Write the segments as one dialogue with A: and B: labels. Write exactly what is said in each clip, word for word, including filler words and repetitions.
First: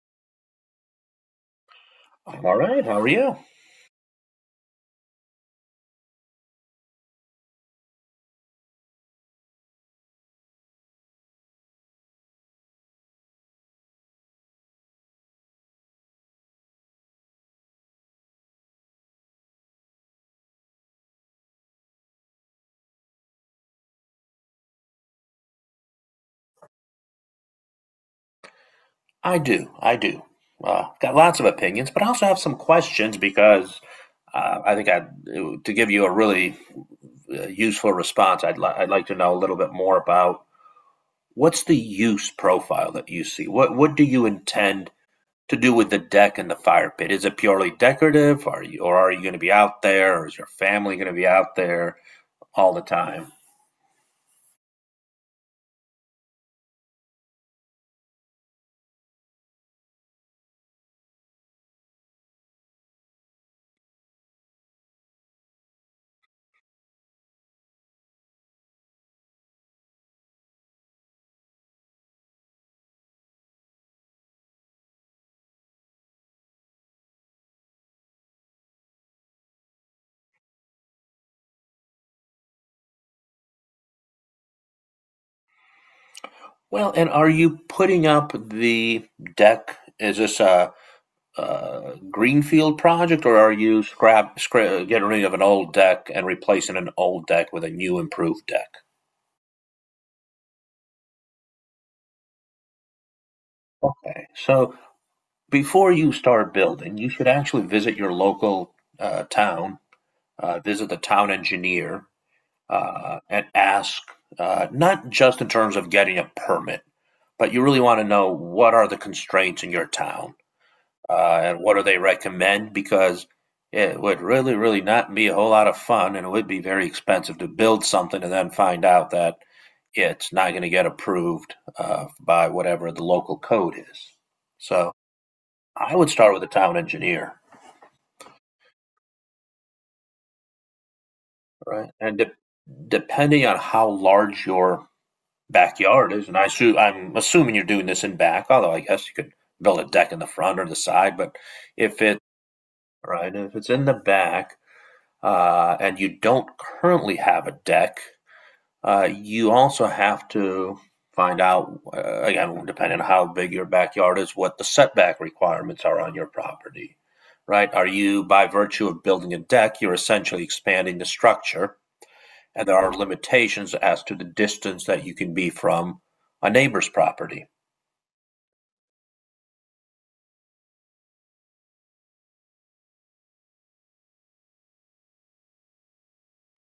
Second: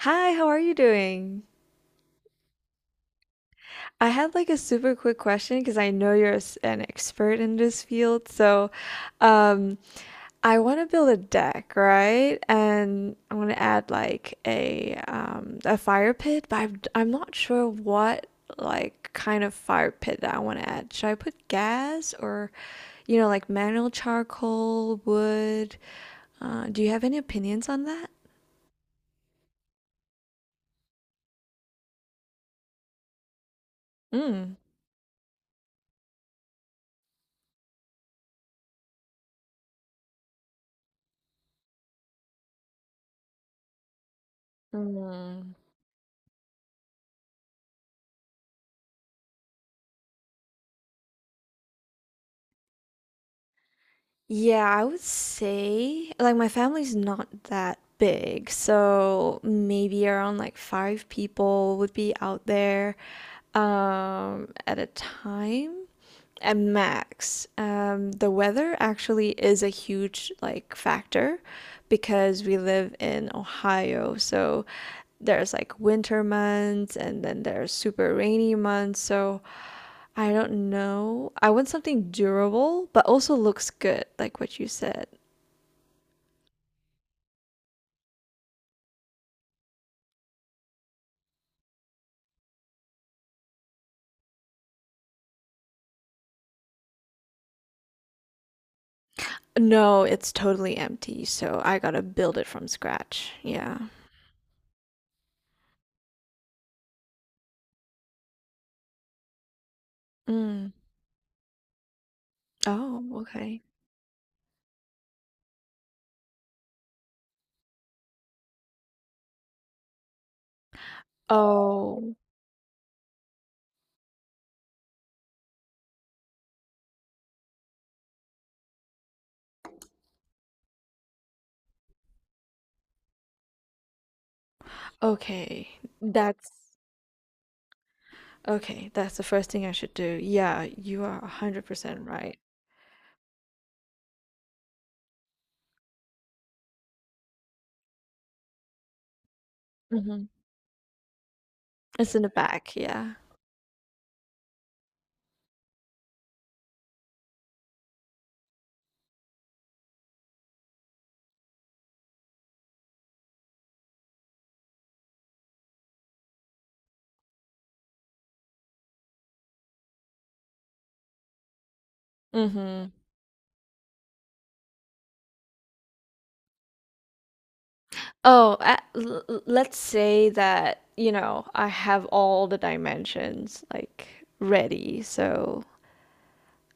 A: Hi, how are you doing?
B: I'm all right. How are you?
A: I had like a super quick question because I know you're s- an expert in this field. So, um, I want to build a deck, right? And I want to add like a um a fire pit, but I'm I'm not sure what like kind of fire pit that I want to add. Should I put gas or, you know, like manual charcoal, wood? Uh, do you have any opinions on that?
B: I do. I do. Uh, got lots of opinions, but I also have some questions because
A: Mm.
B: uh, I think I to give you a really uh, useful response. I'd li- I'd like to know a little bit more about what's the use profile that you see. What what do you intend
A: Mm.
B: to do with the deck and the fire pit? Is it purely decorative? Are you or are you going to be out there? Or is your family going to be out there all the time?
A: Yeah, I would say like my family's not that big, so maybe around like five people would be out there um, at a time at max. Um, the weather actually is a huge like factor because we live in Ohio, so there's like winter months and then there's super rainy months, so I don't know. I want something durable, but also looks good, like what you said.
B: Well, and are you putting up the deck? Is this a uh, greenfield project, or are you scrap, scrap getting rid of an old deck and replacing an old deck with a new improved deck?
A: No, it's totally empty, so I gotta build it from scratch. Yeah.
B: Okay, so before you start building, you should actually visit your local uh, town, uh,
A: Mm.
B: visit the town engineer,
A: Oh,
B: uh, and
A: okay.
B: ask uh, not just in terms of getting a permit, but you really want to know what are the constraints in your town uh, and what do they
A: Oh,
B: recommend? Because it would really, really not be a whole lot of fun, and it would be very expensive to build something and then find out that it's not going to get approved uh, by whatever the local code is. So
A: okay.
B: I would start with a
A: That's
B: town engineer,
A: okay. That's the first thing I should do. Yeah, you are
B: right?
A: one hundred percent
B: And de-
A: right.
B: depending on how large your backyard is, and I assume, I'm assuming you're doing this in back, although I guess you could build a deck in
A: Hmm.
B: the front or the side, but if
A: It's
B: it
A: in the back, yeah.
B: right, if it's in the back, uh, and you don't currently have a deck, uh, you also have to find out, uh, again, depending on how big your backyard is, what the setback requirements are on your property, right? Are you, by virtue of building a deck, you're essentially expanding the structure, and there
A: Mm-hmm.
B: are limitations as to the distance that you can be from a neighbor's property.
A: Oh, uh, l l- let's say that, you know, I have all the dimensions like ready, so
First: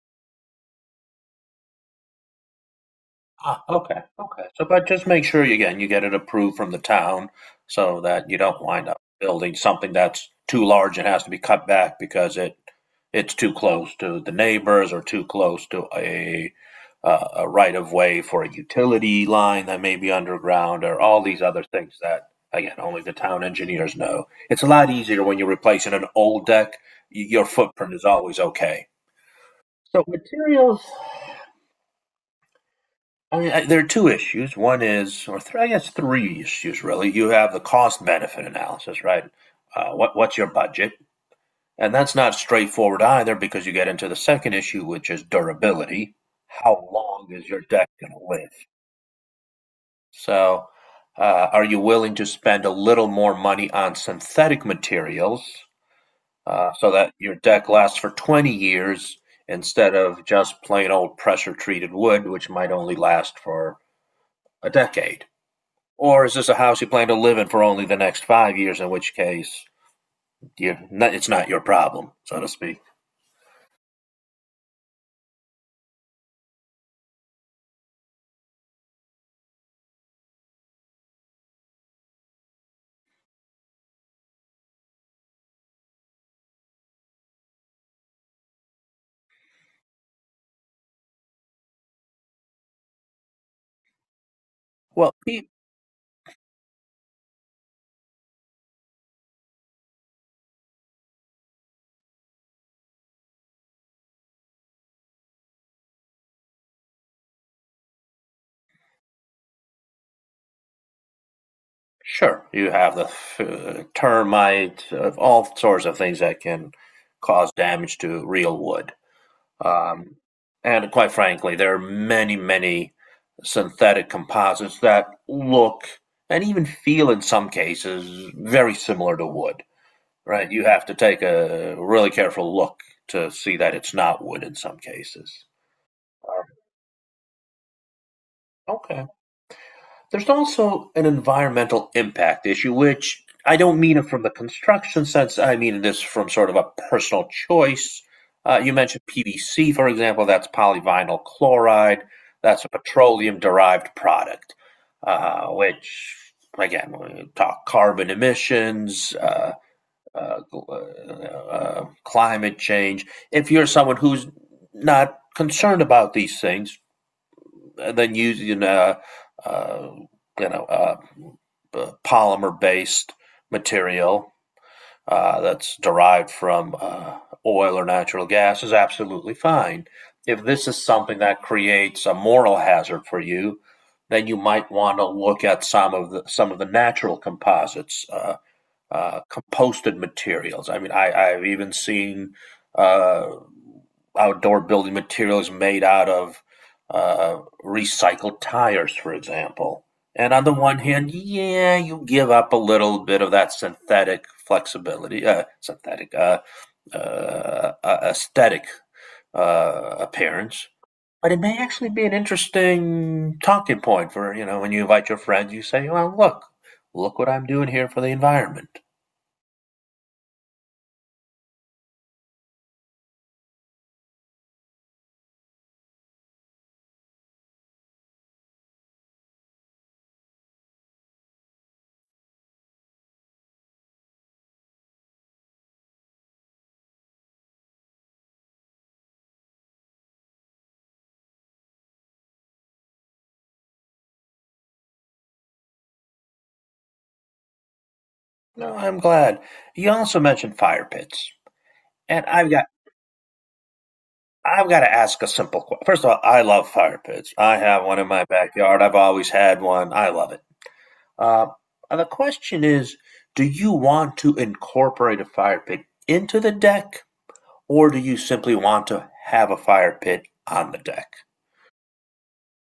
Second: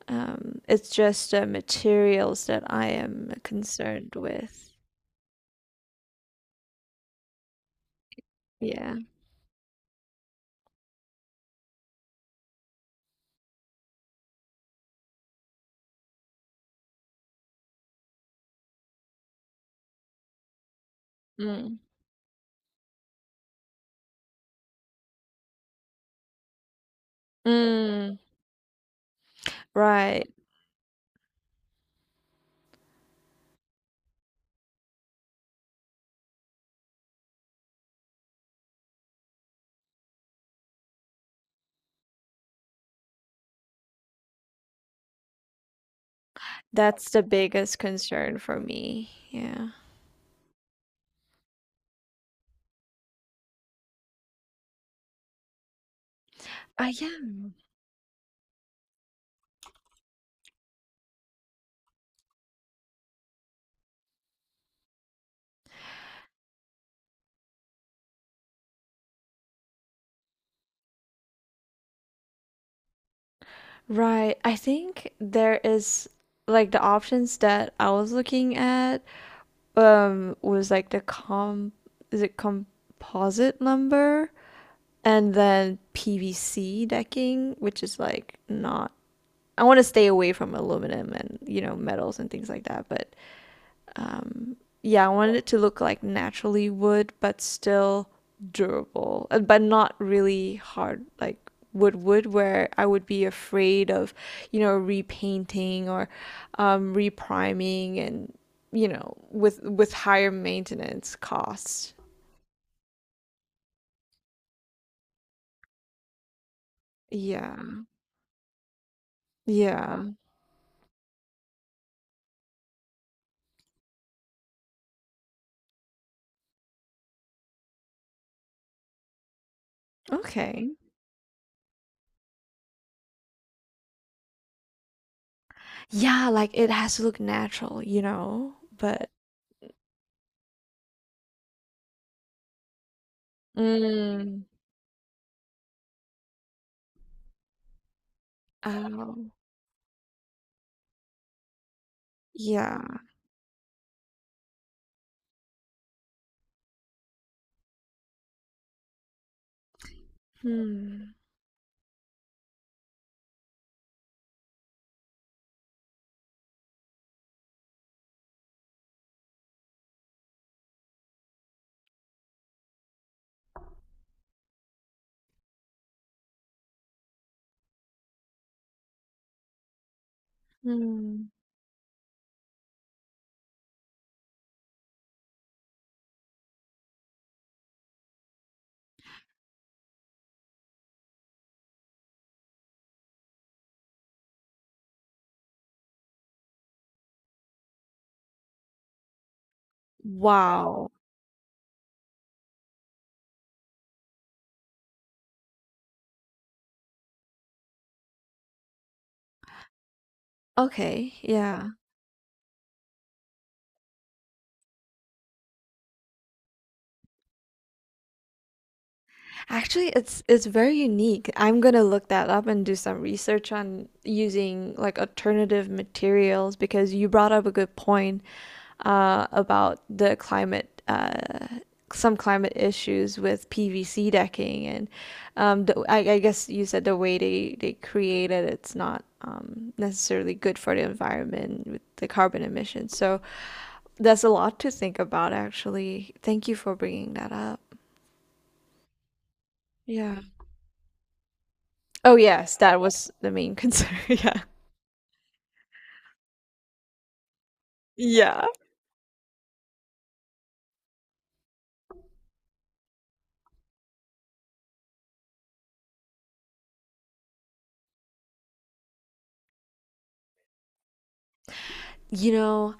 A: Um, it's just uh, materials that I am
B: Ah, okay,
A: concerned
B: okay. So,
A: with.
B: but just make sure you, again, you get it approved from the town so that you don't wind up
A: Yeah.
B: building something that's too large and has to be cut back because it, it's too close to the neighbors or too close to a, uh, a right of way for a utility line that may be underground or all these other
A: Mm.
B: things that, again, only the town engineers know. It's a lot easier when you're replacing an old deck. Y- Your footprint is
A: Mm.
B: always okay. So
A: Right.
B: materials, I mean, I, there are two issues. One is, or three, I guess three issues really. You have the cost benefit analysis, right? Uh, what what's your budget? And that's not straightforward either because you get into the second issue, which is durability. How
A: That's the
B: long is your
A: biggest
B: deck going to
A: concern
B: live?
A: for me. Yeah.
B: So, uh, are you willing to spend a little more money on synthetic materials uh, so
A: I
B: that your
A: am.
B: deck lasts for twenty years instead of just plain old pressure treated wood, which might only last for a decade? Or is this a house you plan to live in for only the next five years, in which case you're not, it's not your problem, so to speak?
A: Right. I think there is like the options that I was looking at um was like the com is it composite lumber and then P V C decking, which is like not. I want to stay away from aluminum and, you know, metals and things like that. But yeah, I
B: Well,
A: wanted it to look like naturally wood, but still durable, uh, but not really hard, like wood wood, where I would be afraid of, you know, repainting or um, repriming and, you know, with with higher maintenance costs.
B: sure, you have the uh, termite, uh, all sorts of things that can cause
A: Yeah.
B: damage to real wood.
A: Yeah.
B: Um, and quite frankly, there are many, many synthetic composites that look and even feel in some cases very similar to wood. Right? You
A: Okay.
B: have to take a really careful look to see that it's not wood in some cases.
A: Yeah, like it has to look natural, you know,
B: Okay.
A: but
B: There's also an environmental impact issue, which I don't mean it from the
A: mm,
B: construction sense. I mean this from sort of a personal choice. Uh, you mentioned
A: oh,
B: P V C, for example. That's polyvinyl chloride. That's a
A: yeah.
B: petroleum derived product, uh, which, again, we talk carbon emissions, uh, uh, uh,
A: Hmm,
B: uh, um, climate change. If you're someone who's not concerned about these things, uh, then using uh, uh, you know uh, uh, polymer-based material uh, that's derived from uh, oil or natural gas is absolutely fine. If this is something
A: hmm.
B: that creates a moral hazard for you, then you might want to look at some of the some of the natural composites. Uh, uh, composted materials. I mean, I, I've even seen uh, outdoor building materials made out of uh, recycled tires, for example. And on the one
A: Wow.
B: hand, yeah, you give up a little bit of that synthetic flexibility, uh, synthetic uh, uh, uh, aesthetic uh, appearance.
A: Okay,
B: But it may
A: yeah.
B: actually be an interesting talking point for you know when you invite your friends, you say, "Well, look, look what I'm doing here for the environment."
A: Actually, it's it's very unique. I'm gonna look that up and do some research on using like alternative materials because you brought up a good point uh, about the climate, uh, some climate issues with P V C decking and um, the, I, I guess you said the way they they create it, it's not um, necessarily good for the environment with the carbon emissions. So that's a lot to think about, actually. Thank you for bringing that up.
B: No, I'm glad. You
A: Yeah.
B: also mentioned fire pits,
A: Oh,
B: and I've
A: yes,
B: got
A: that was the main concern. Yeah.
B: I've got to ask a simple question. First of all, I love fire pits. I have one in my
A: Yeah.
B: backyard. I've always had one. I love it. Uh, and the question is, do you want to incorporate a fire pit into the deck, or do you simply want to have a fire pit on the deck?
A: You know,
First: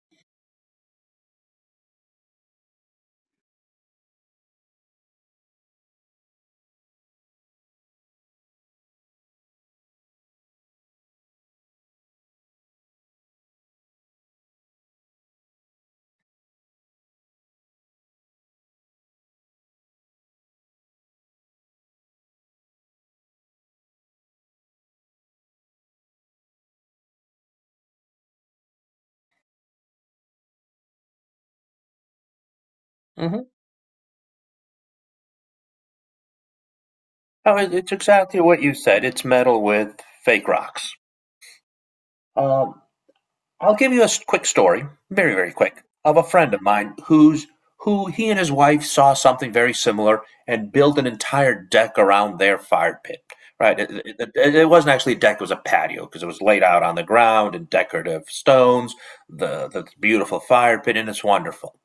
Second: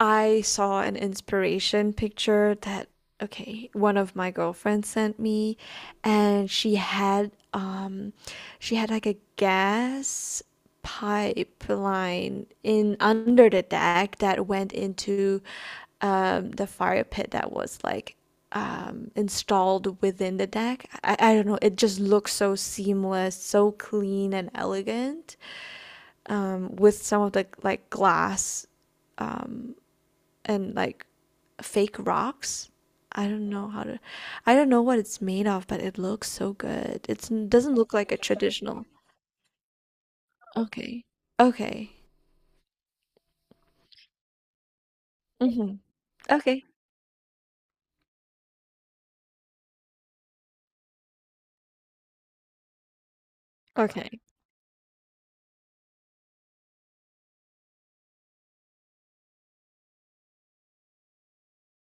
A: I saw an inspiration picture that, okay, one of my girlfriends sent me, and she had um she had like a gas pipeline in under the deck that went into um the fire pit that was like um installed within the deck. I, I don't know, it just looks so seamless, so clean and elegant um, with some of the like glass, um, and like fake rocks. I
B: Mm-hmm.
A: don't know how to, I don't know what it's made of, but it looks so good. It's, it
B: Oh, it-
A: doesn't
B: it's
A: look like a
B: exactly what you
A: traditional.
B: said. It's metal with fake rocks.
A: Okay. Okay.
B: Um, I'll give you a s- quick story, very, very
A: Mm-hmm.
B: quick, of a friend of
A: Okay.
B: mine who's who he and his wife saw something very similar and built an entire deck around their fire pit. Right, it,
A: Okay.
B: it- it- it wasn't actually a deck; it was a patio because it was laid out on the ground and decorative stones, the the beautiful fire pit, and it's wonderful.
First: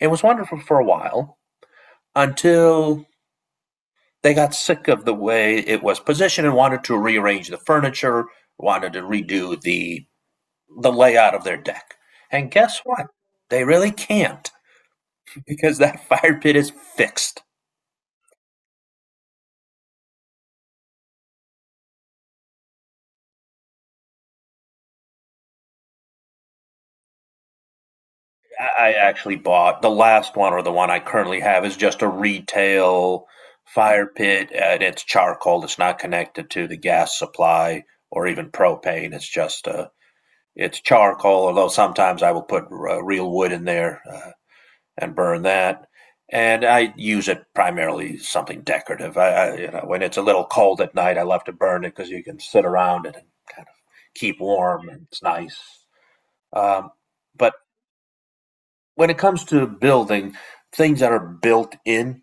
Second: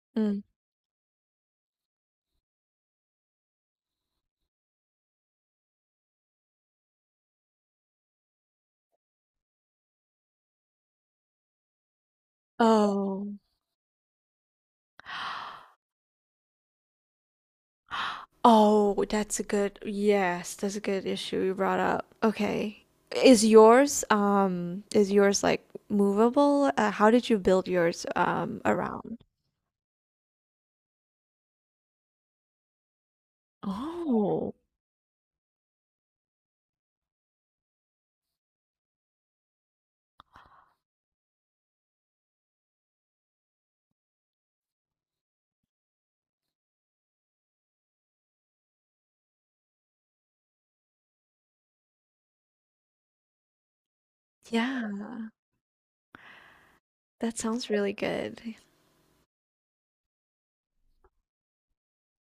B: It was
A: Mm.
B: wonderful for a while until they got sick of the way it was positioned and wanted to rearrange the furniture, wanted to redo the the layout of their deck. And guess what?
A: Oh.
B: They really can't because that fire pit is fixed.
A: Oh, that's a good, yes, that's a good issue you brought up. Okay. Is yours, um, is yours like movable? Uh, how did you build yours, um,
B: I
A: around?
B: actually bought the last one or the one I currently have is just a retail fire pit
A: Oh.
B: and it's charcoal. It's not connected to the gas supply or even propane. It's just a it's charcoal, although sometimes I will put uh, real wood in there. Uh, and burn that. And I use it primarily something decorative. I, I you know when it's a little cold at night, I love to burn it because you can sit around it and kind of keep warm
A: Yeah,
B: and it's nice. Um,
A: that
B: but
A: sounds really good.
B: when it comes to building things that are built in,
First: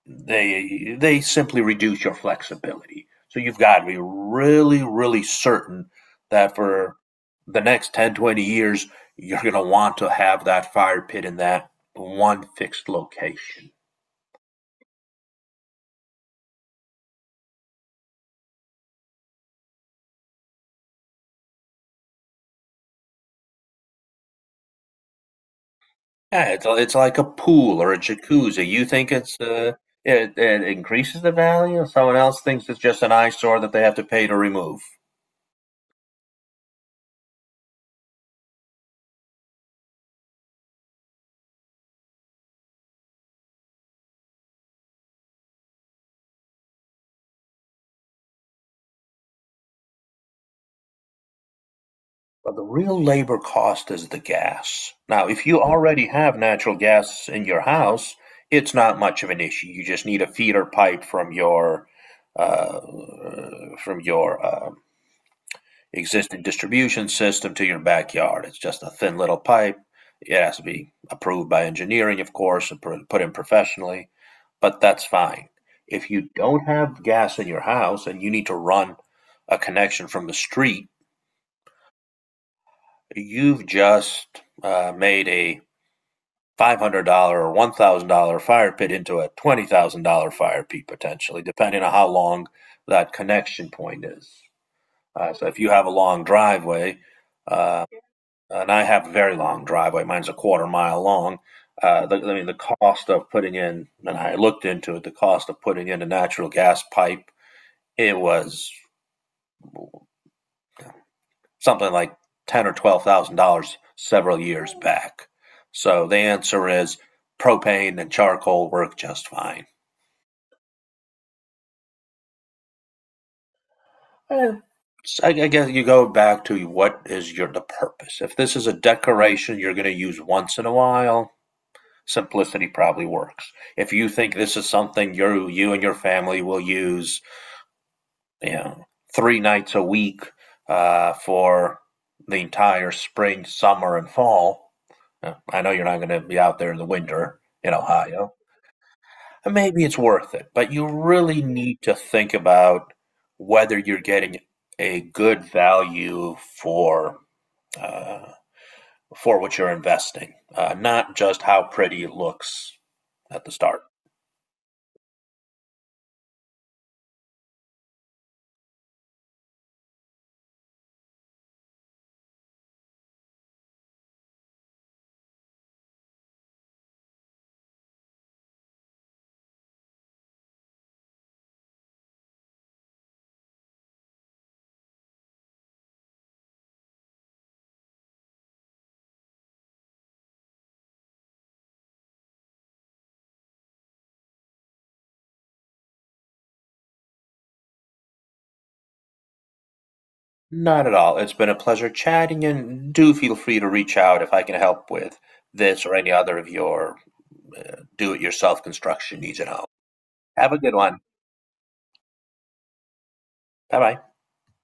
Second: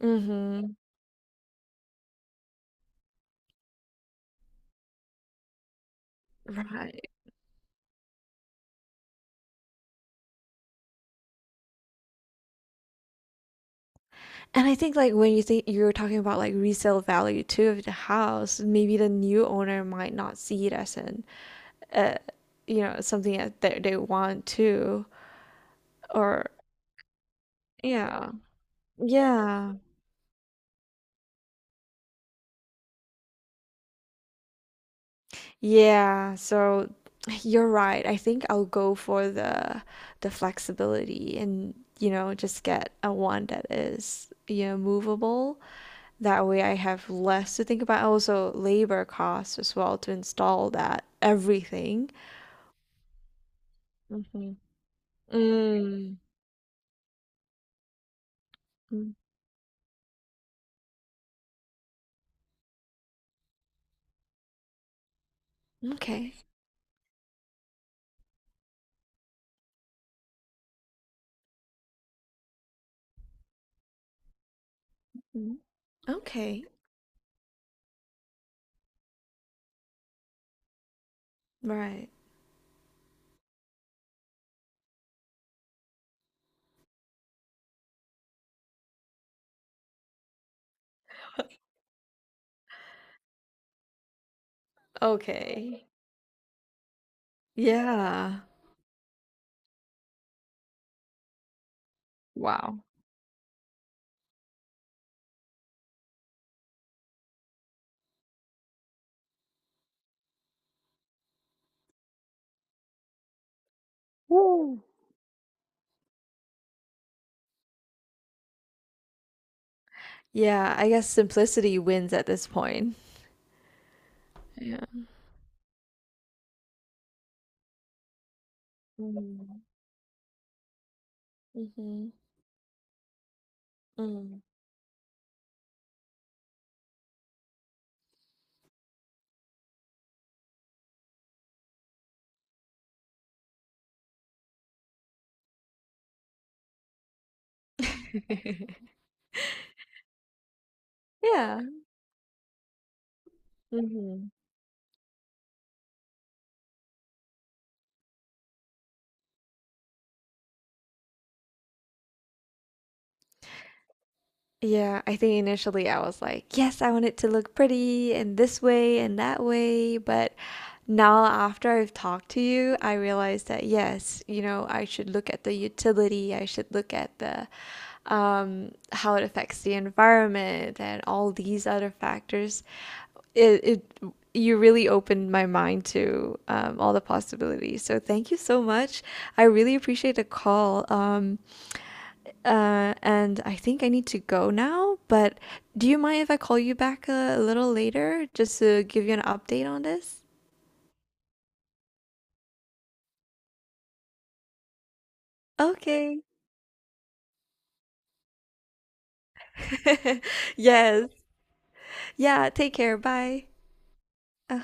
A: Mhm.
B: they they simply reduce your flexibility. So you've got to be really, really certain that for
A: Right.
B: the next ten, twenty years, you're going to want to have that fire pit in that one fixed location.
A: And I think, like, when you think you were talking about, like, resale value too of the house, maybe the new owner might not see it as an, uh, you know, something that they they want to. Or
B: Yeah, it's it's like a pool or a
A: yeah.
B: jacuzzi. You think it's uh,
A: Yeah.
B: it, it increases the value, someone else thinks it's just an eyesore that they have to pay to remove.
A: Yeah, so you're right. I think I'll go for the the flexibility and, you know, just get a one that is, you know, movable. That way I have less to think about. Also, labor costs as well to install that everything.
B: But the real labor cost is the
A: Mhm.
B: gas. Now, if you already
A: Mm.
B: have natural gas in your house, it's not
A: Mm,
B: much of an issue. You just need a feeder pipe from your uh, from your uh,
A: okay.
B: existing distribution system to your backyard. It's just a thin little pipe. It has to be approved by engineering, of course, and put in professionally, but that's fine.
A: Mhm.
B: If you
A: Okay.
B: don't have gas in your house and you need to run a connection from the street,
A: Right.
B: you've just uh, made a five hundred dollars or one thousand dollars fire pit into a twenty thousand dollars fire pit potentially, depending on how long that connection point is. Uh, so if you have
A: Okay.
B: a long driveway, uh,
A: Yeah.
B: and I have a very long driveway. Mine's a quarter mile long. Uh, the, I mean, the
A: Wow.
B: cost of putting in, and I looked into it, the cost of putting in a natural gas pipe, it was something like ten or twelve thousand dollars several years
A: Woo.
B: back. So the answer is propane and charcoal work just fine.
A: Yeah, I guess simplicity wins at this point.
B: Eh,
A: Yeah.
B: so I guess you go back to what is your the purpose. If this is a decoration
A: Mm.
B: you're going to use once in a while,
A: Mhm.
B: simplicity probably works. If you think
A: Mm.
B: this is something you you and your family will use, you know, three nights a week uh, for the entire spring, summer, and fall, uh, I know you're not going to be out there in the winter in Ohio. Maybe it's worth it, but you really
A: Yeah.
B: need to think about whether you're
A: Hmm.
B: getting a good value for uh, for what you're investing, uh, not just how pretty it looks at the start.
A: Yeah, I think initially I was like, yes, I want it to look pretty and this way and that way, but now after I've talked to you, I realized that yes, you know, I should look at the utility, I should look at the um, how it affects the environment and all these other factors. It, it you really opened my mind to um, all the possibilities. So thank you so much. I really appreciate the call. Um, uh, and I think I need to go now, but do you mind if I call you back a a little later just to give you an update on this?
B: Not at all. It's been a pleasure chatting, and do feel free to reach out if I can help with this or any
A: Okay.
B: other of your uh, do it yourself construction needs at home. Have a good one.
A: Yes. Yeah, take care. Bye.
B: Bye bye.
A: Uh-huh.